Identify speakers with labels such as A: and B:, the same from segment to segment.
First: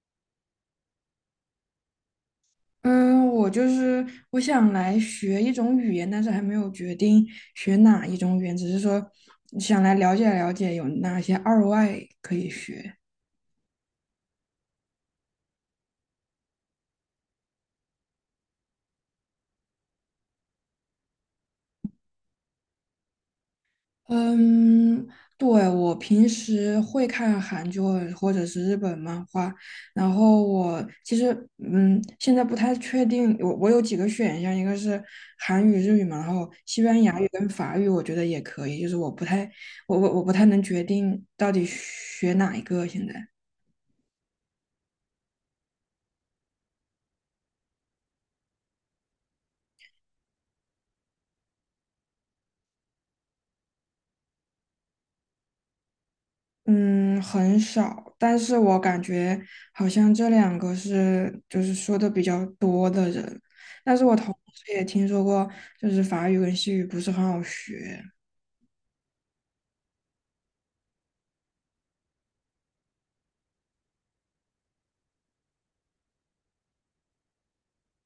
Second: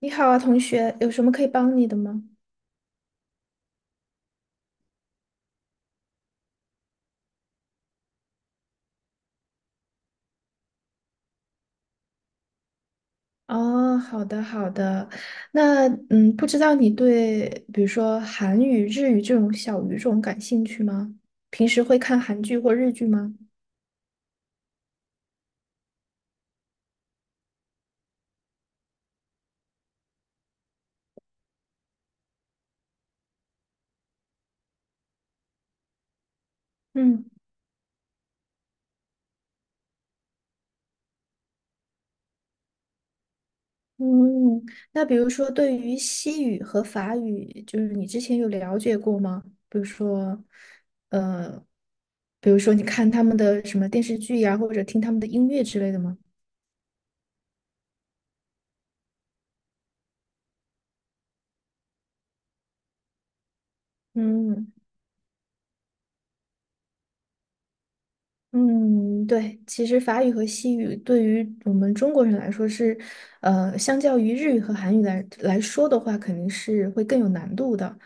A: 你好啊，同学，有什么可以帮你的吗？
B: 嗯，我就是，我想来学一种语言，但是还没有决定学哪一种语言，只是说想来了解了解有哪些二外可以学。
A: 哦，好的，好的。那，不知道你对比如说韩语、日语这种小语种感兴趣吗？平时会看韩剧或日剧吗？
B: 嗯，对，我平时会看韩剧或者是日本漫画，然后我其实现在不太确定，我有几个选项，一个是韩语、日语嘛，然后西班牙
A: 嗯
B: 语跟法语，我觉得也可以，我不太能决定到底学哪一个现在。
A: 嗯，那比如说对于西语和法语，就是你之前有了解过吗？比如说，呃，比如说你看他们的什么电视剧呀、或者听他们的音乐之类的吗？
B: 嗯，很少，但是我感觉好像这两个是就是说的比较多的人，但是我同时
A: 嗯。
B: 也听说过，就是法语跟西语不是很好学。
A: 嗯，对，其实法语和西语对于我们中国人来说是，相较于日语和韩语来说的话，肯定是会更有难度的。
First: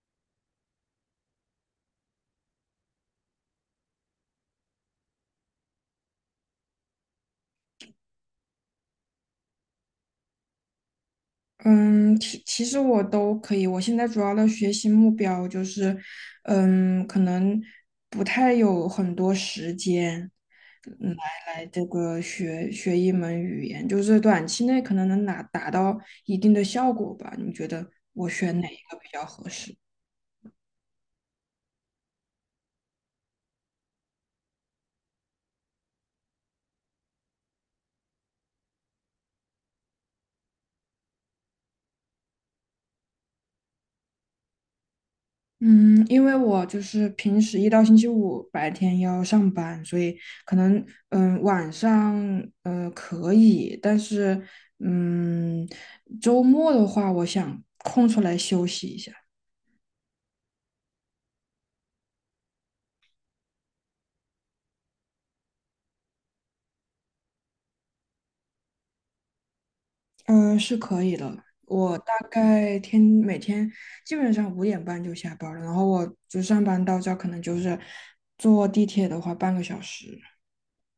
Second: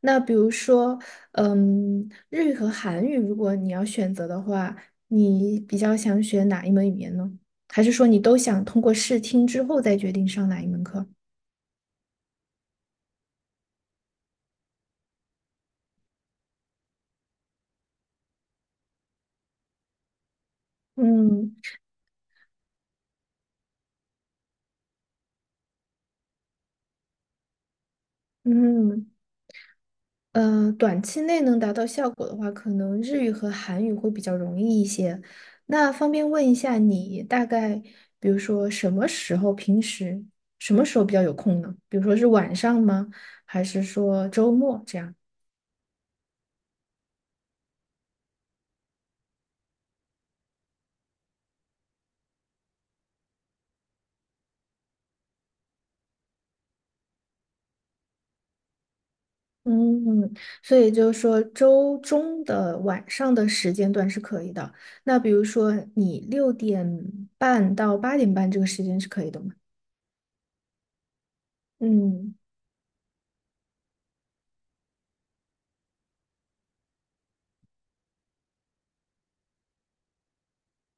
A: 那比如说，日语和韩语，如果你要选择的话，你比较想学哪一门语言呢？还是说你都想通过试听之后再决定上哪一门课？
B: 嗯，其实我都可以，我现在主要的学习目标就是，可能不太有很多时间，嗯
A: 嗯
B: 来来这个学一门语言，就是短期内可能能达到一定的效果吧。你觉得我选哪一个
A: 嗯。
B: 比较合适？
A: 嗯，短期内能达到效果的话，可能日语和韩语会比较容易一些。那方便问一下你大概，比如说什么时候，平时什么时候比较有空呢？比如说是晚上吗？还是说周末这样？
B: 嗯，因为我就是平时一到星期五白天要上班，所以可能晚上可以，但是嗯周末的话，我想空出来休息一下，
A: 嗯，所以就是说周中的晚上的时间段是可以的。那比如说你六点半到八点半这个时间是可以的吗？
B: 嗯，是可以的。我大
A: 嗯。
B: 概每天基本上5:30就下班了，然后我就上班到这儿可能就是坐地铁的话半个小时。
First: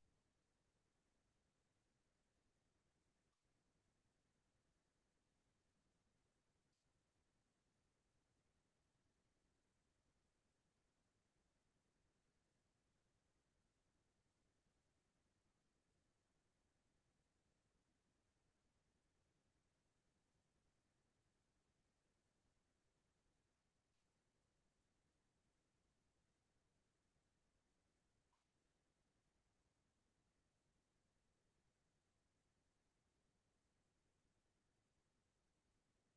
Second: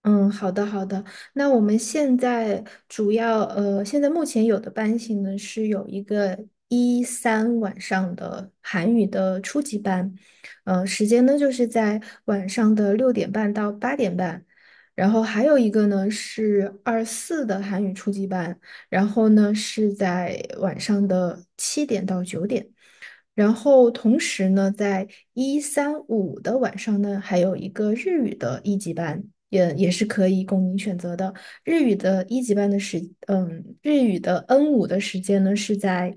A: 嗯，好的好的。那我们现在现在目前有的班型呢是有一个一三晚上的韩语的初级班，时间呢就是在晚上的六点半到八点半，然后还有一个呢是二四的韩语初级班，然后呢是在晚上的七点到九点。然后同时呢，在一三五的晚上呢，还有一个日语的一级班，也是可以供您选择的。日语的一级班的时，日语的 N5的时间呢是在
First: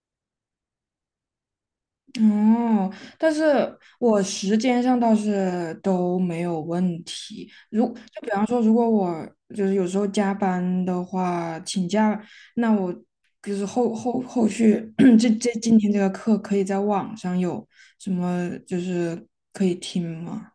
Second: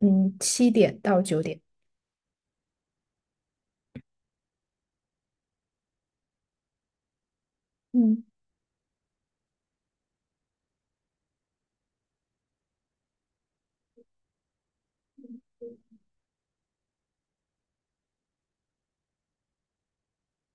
A: 七点到九点。
B: 哦，但是我时间上倒是都没有问题。
A: 嗯。
B: 比方说，如果我就是有时候加班的话，请假，那我就是后续 今天这个课可以在网上有什么就是可以听吗？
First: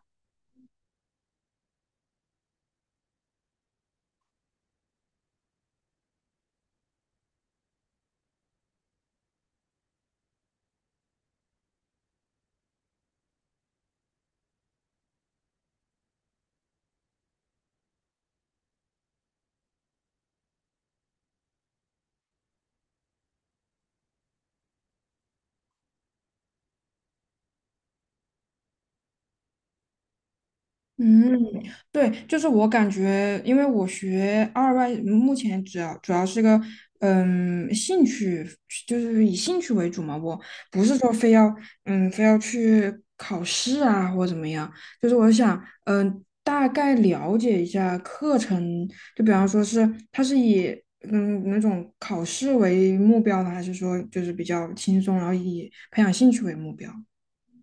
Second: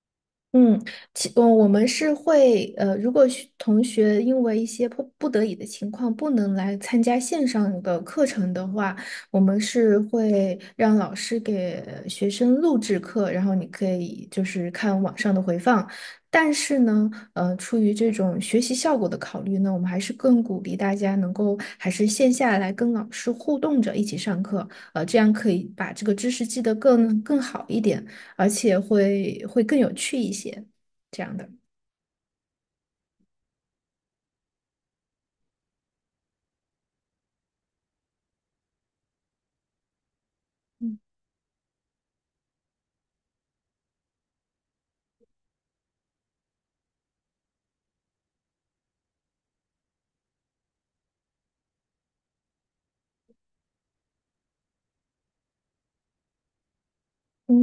A: 嗯，我们是会，如果同学因为一些迫不得已的情况不能来参加线上的课程的话，我们是会让老师给学生录制课，然后你可以就是看网上的回放。但是呢，出于这种学习效果的考虑呢，我们还是更鼓励大家能够还是线下来跟老师互动着一起上课，这样可以把这个知识记得更好一点。而且会更有趣一些，这样
B: 嗯，
A: 的。
B: 对，就是我感觉，因为我学二外，目前主要是个兴趣，就是以兴趣为主嘛。我不是
A: 嗯
B: 说非要嗯非要去考试啊或怎么样，就是我想大概了解一下课程，就比方说是它是以那种考试为目标呢，还是说就是比较轻松，然后以培养兴趣为目标？
A: 嗯，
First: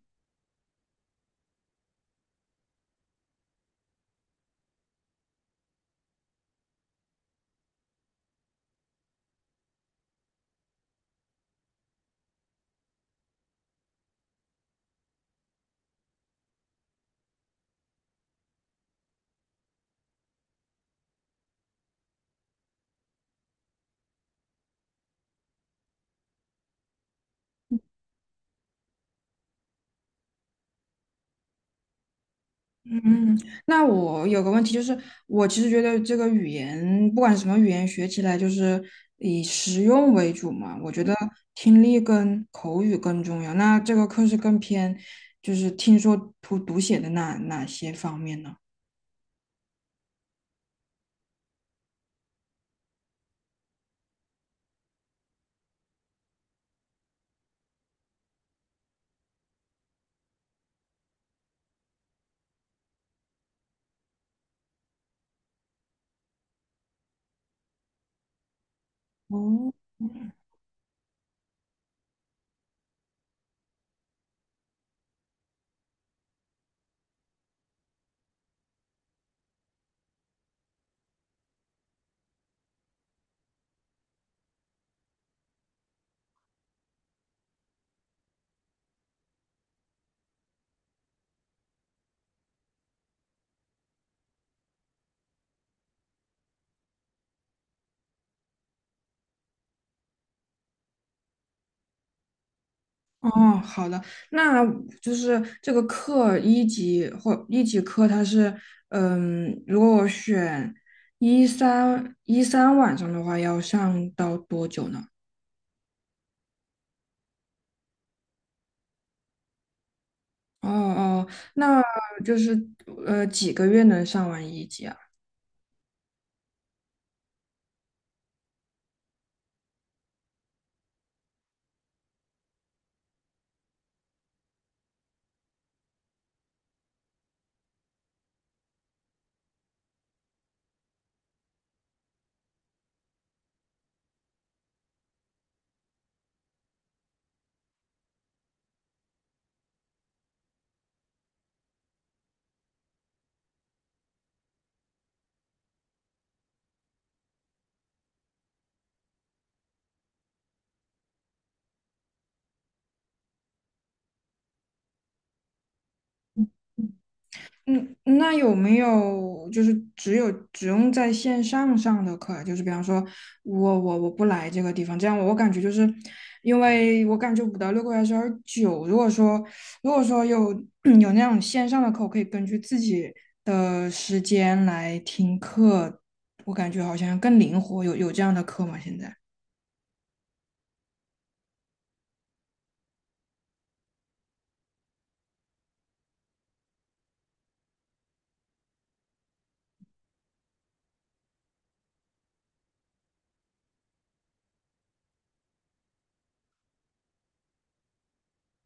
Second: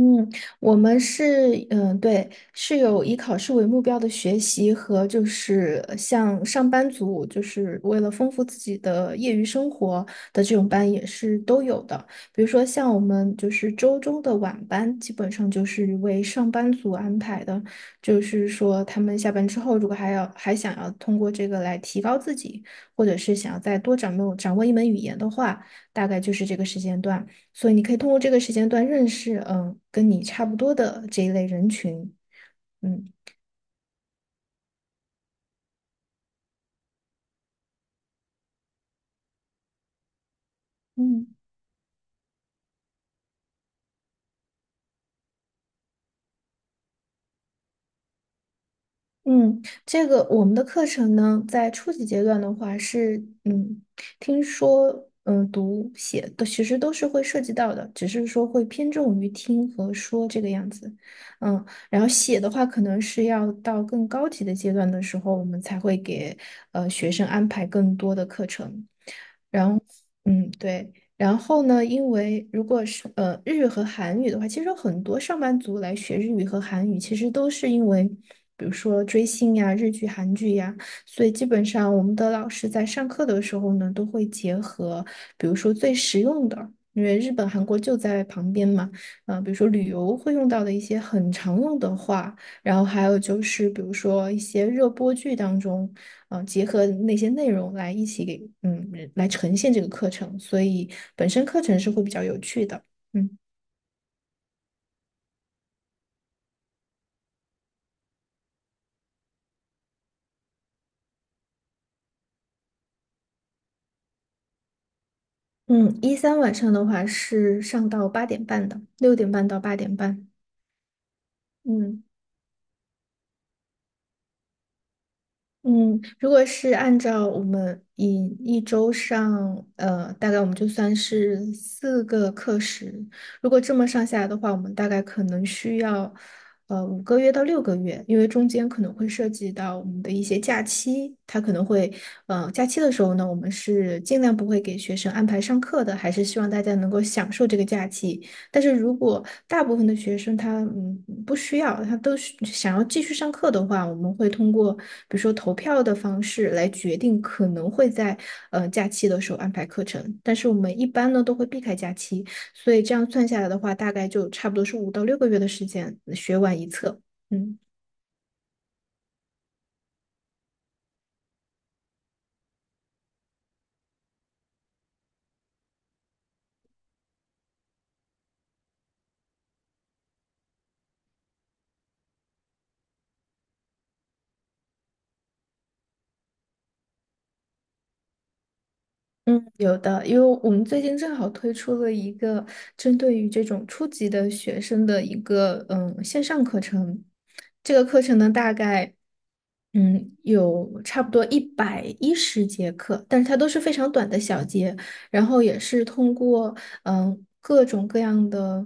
A: 我们是，对，是有以考试为目标的学习和就是像上班族，就是为了丰富自己的业余生活的这种班也是都有的。比如说像我们就是周中的晚班，基本上就是为上班族安排的，就是说他们下班之后，如果还想要通过这个来提高自己，或者是想要再多掌握掌握一门语言的话，大概就是这个时间段。所以你可以通过这个时间段认识，跟你差不多的这一类人群，嗯
B: 嗯，那我有个问题，就是我其实觉得这个语言，不管什么语言，学起来就是以实用为主嘛。我觉得
A: 嗯
B: 听力跟口语更重要。那这个课是更偏，就是听说读写的哪些方面呢？
A: 嗯，这个我们的课程呢，在初级阶段的话是，嗯，听说，读写的其实都是会涉及到的，只是说会偏重于听和说这个样子，嗯，然后写的话，可能是要到更高级的阶段的时候，我们才会给学生安排更多的课程。
B: 哦，
A: 嗯，对。然后呢，因为如果是日语和韩语的话，其实有很多上班族来学日语和韩语，其实都是因为，比如说追星呀、日剧、韩剧呀，所以基本上我们的老师在上课的时候呢，都会结合，比如说最实用的，因为日本、韩国就在旁边嘛，啊、比如说旅游会用到的一些很常用的话。然后还有就是，比如说一些热播剧当中，结合那些内容来一起给，来呈现这个课程，所以本身课程是会比较有趣的。嗯
B: 哦，好的，那就是这个课一级或一级课，它是，如果我选一三晚上的话，要上到多久呢？
A: 嗯，一三晚上的话是上到八点半的，六点半到八点半。
B: 哦哦，那
A: 嗯。
B: 就是几个月能上完一级啊？
A: 嗯，如果是按照我们以一周上，大概我们就算是4个课时，如果这么上下来的话，我们大概可能需要，5个月到6个月，因为中间可能会涉及到我们的一些假期，它可能会，呃，假期的时候呢，我们是尽量不会给学生安排上课的，还是希望大家能够享受这个假期，但是如果大部分的学生他不需要，他都是想要继续上课的话，我们会通过比如说投票的方式来决定可能会在假期的时候安排课程。但是我们一般呢都会避开假期，所以这样算下来的话，大概就差不多是5到6个月的时间学完一册。嗯。
B: 嗯，那有没有就是只用在线上上的课啊？就是比方说我不来这个地方，这样我感觉就是，因为我感觉5到6个月还是有点久。如果说有 有那种线上的课，我可以根据自己的时间来听课，我感觉好像更灵活。有这样的课吗？现在？
A: 嗯，有的，因为我们最近正好推出了一个针对于这种初级的学生的一个线上课程。这个课程呢，大概有差不多110节课，但是它都是非常短的小节，然后也是通过各种各样的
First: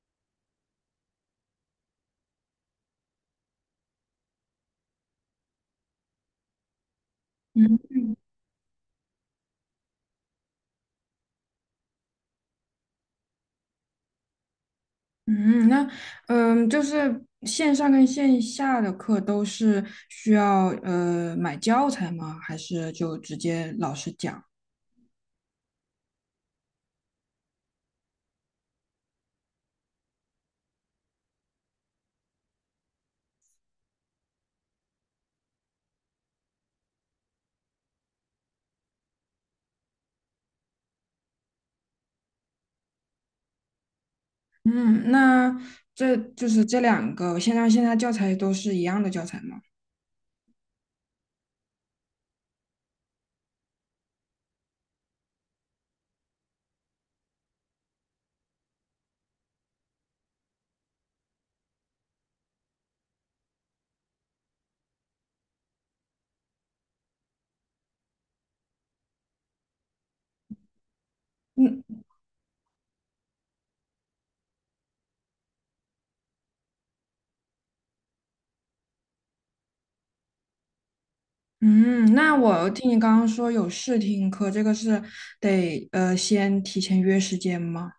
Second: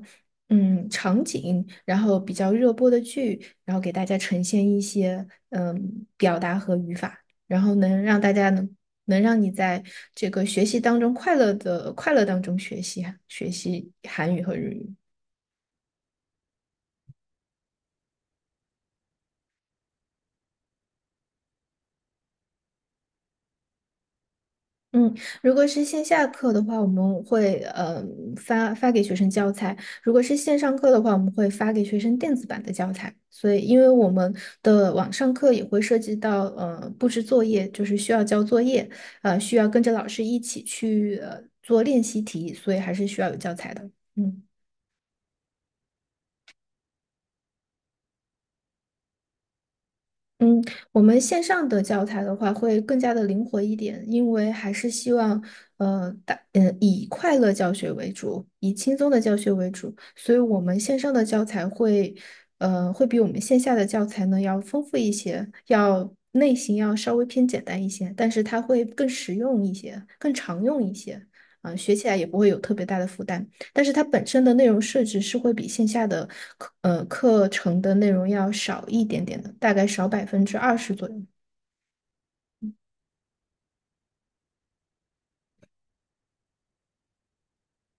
A: 嗯场景，然后比较热播的剧，然后给大家呈现一些表达和语法。然后能让大家能能让你在这个学习当中快乐当中学习学习韩语和日语。
B: 嗯，那就是线上跟线下的课都是需要买教材吗？还是就直接老师讲？
A: 嗯，如果是线下课的话，我们会发给学生教材；如果是线上课的话，我们会发给学生电子版的教材。所以，因为我们的网上课也会涉及到布置作业，就是需要交作业，需要跟着老师一起去做练习题，所以还是需要有教材的。嗯。
B: 嗯，那就是这两个线上线下教材都是一样的教材吗？
A: 嗯，我们线上的教材的话会更加的灵活一点，因为还是希望，以快乐教学为主，以轻松的教学为主，所以我们线上的教材会比我们线下的教材呢要丰富一些，要类型要稍微偏简单一些，但是它会更实用一些，更常用一些，啊，
B: 嗯
A: 学起来也不会有特别大的负担。但是它本身的内容设置是会比线下的课程的内容要少一点点的，大概少20%左右。
B: 嗯，那我听你刚刚说有试听课，这个是得先提前约时间吗？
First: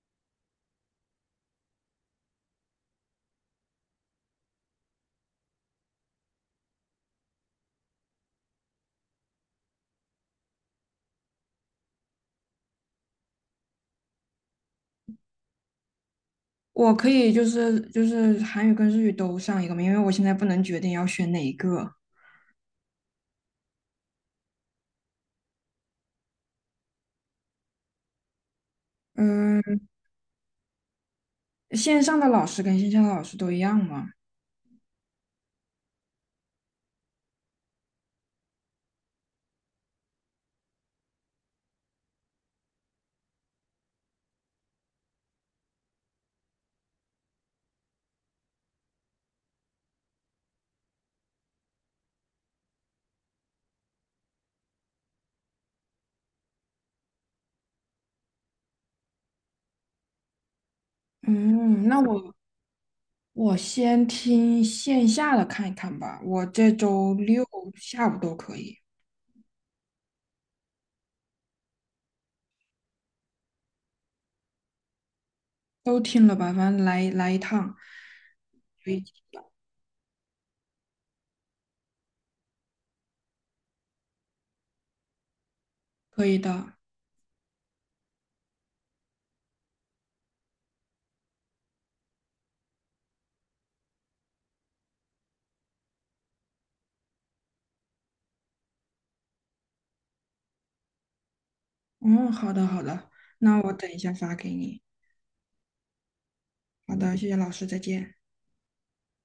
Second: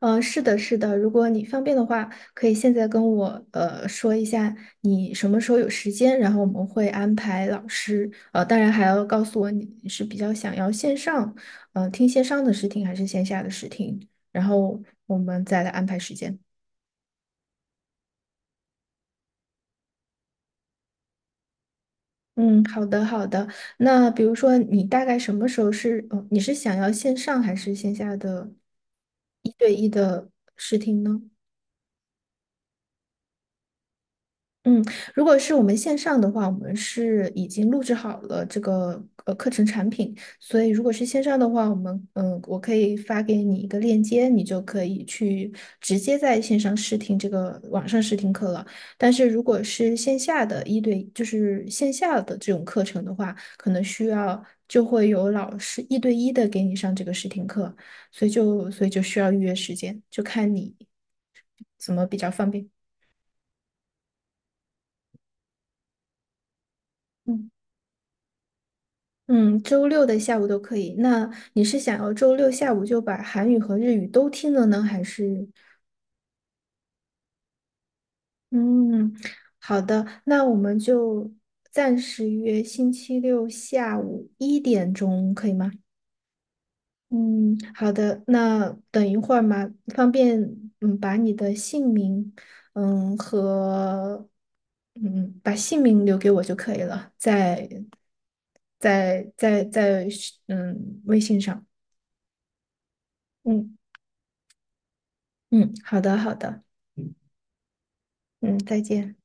A: 是的，是的，如果你方便的话，可以现在跟我说一下你什么时候有时间，然后我们会安排老师。当然还要告诉我你是比较想要听线上的试听还是线下的试听，然后我们再来安排时间。
B: 我可以就是韩语跟日语都上一个吗？因为我现在不能决定要选哪一个。
A: 嗯，好的好的。那比如说，你大概什么时候你是想要线上还是线下的一对
B: 嗯。
A: 一的试听呢？
B: 线上的老师跟线下的老师都一样吗？
A: 嗯，如果是我们线上的话，我们是已经录制好了这个课程产品，所以如果是线上的话，我们嗯，我可以发给你一个链接，你就可以去直接在线上试听这个网上试听课了。但是如果是线下的一对，就是线下的这种课程的话，可能需要就会有老师一对一的给你上这个试听课，所以就需要预约时间，就看你
B: 嗯，
A: 怎
B: 那
A: 么比较方便。
B: 我先听线下的看一看吧。我这周六
A: 嗯
B: 下午都可以，
A: 嗯，周六的下午都可以。那你是想要周六下午就把韩语和日语都听了呢，还是？
B: 都听了吧，反正来一趟，可以
A: 嗯，好的，那我们就暂时约星期六下午1点钟，可以吗？
B: 的。
A: 嗯，好的。那等一会儿嘛，方便把你的姓名和把姓名留给我就可以了，在微信上。
B: 嗯，好的好的，那我
A: 嗯。
B: 等一下发给你。
A: 嗯，好的，好的，
B: 好的，谢谢老师，再见。
A: 嗯，再见。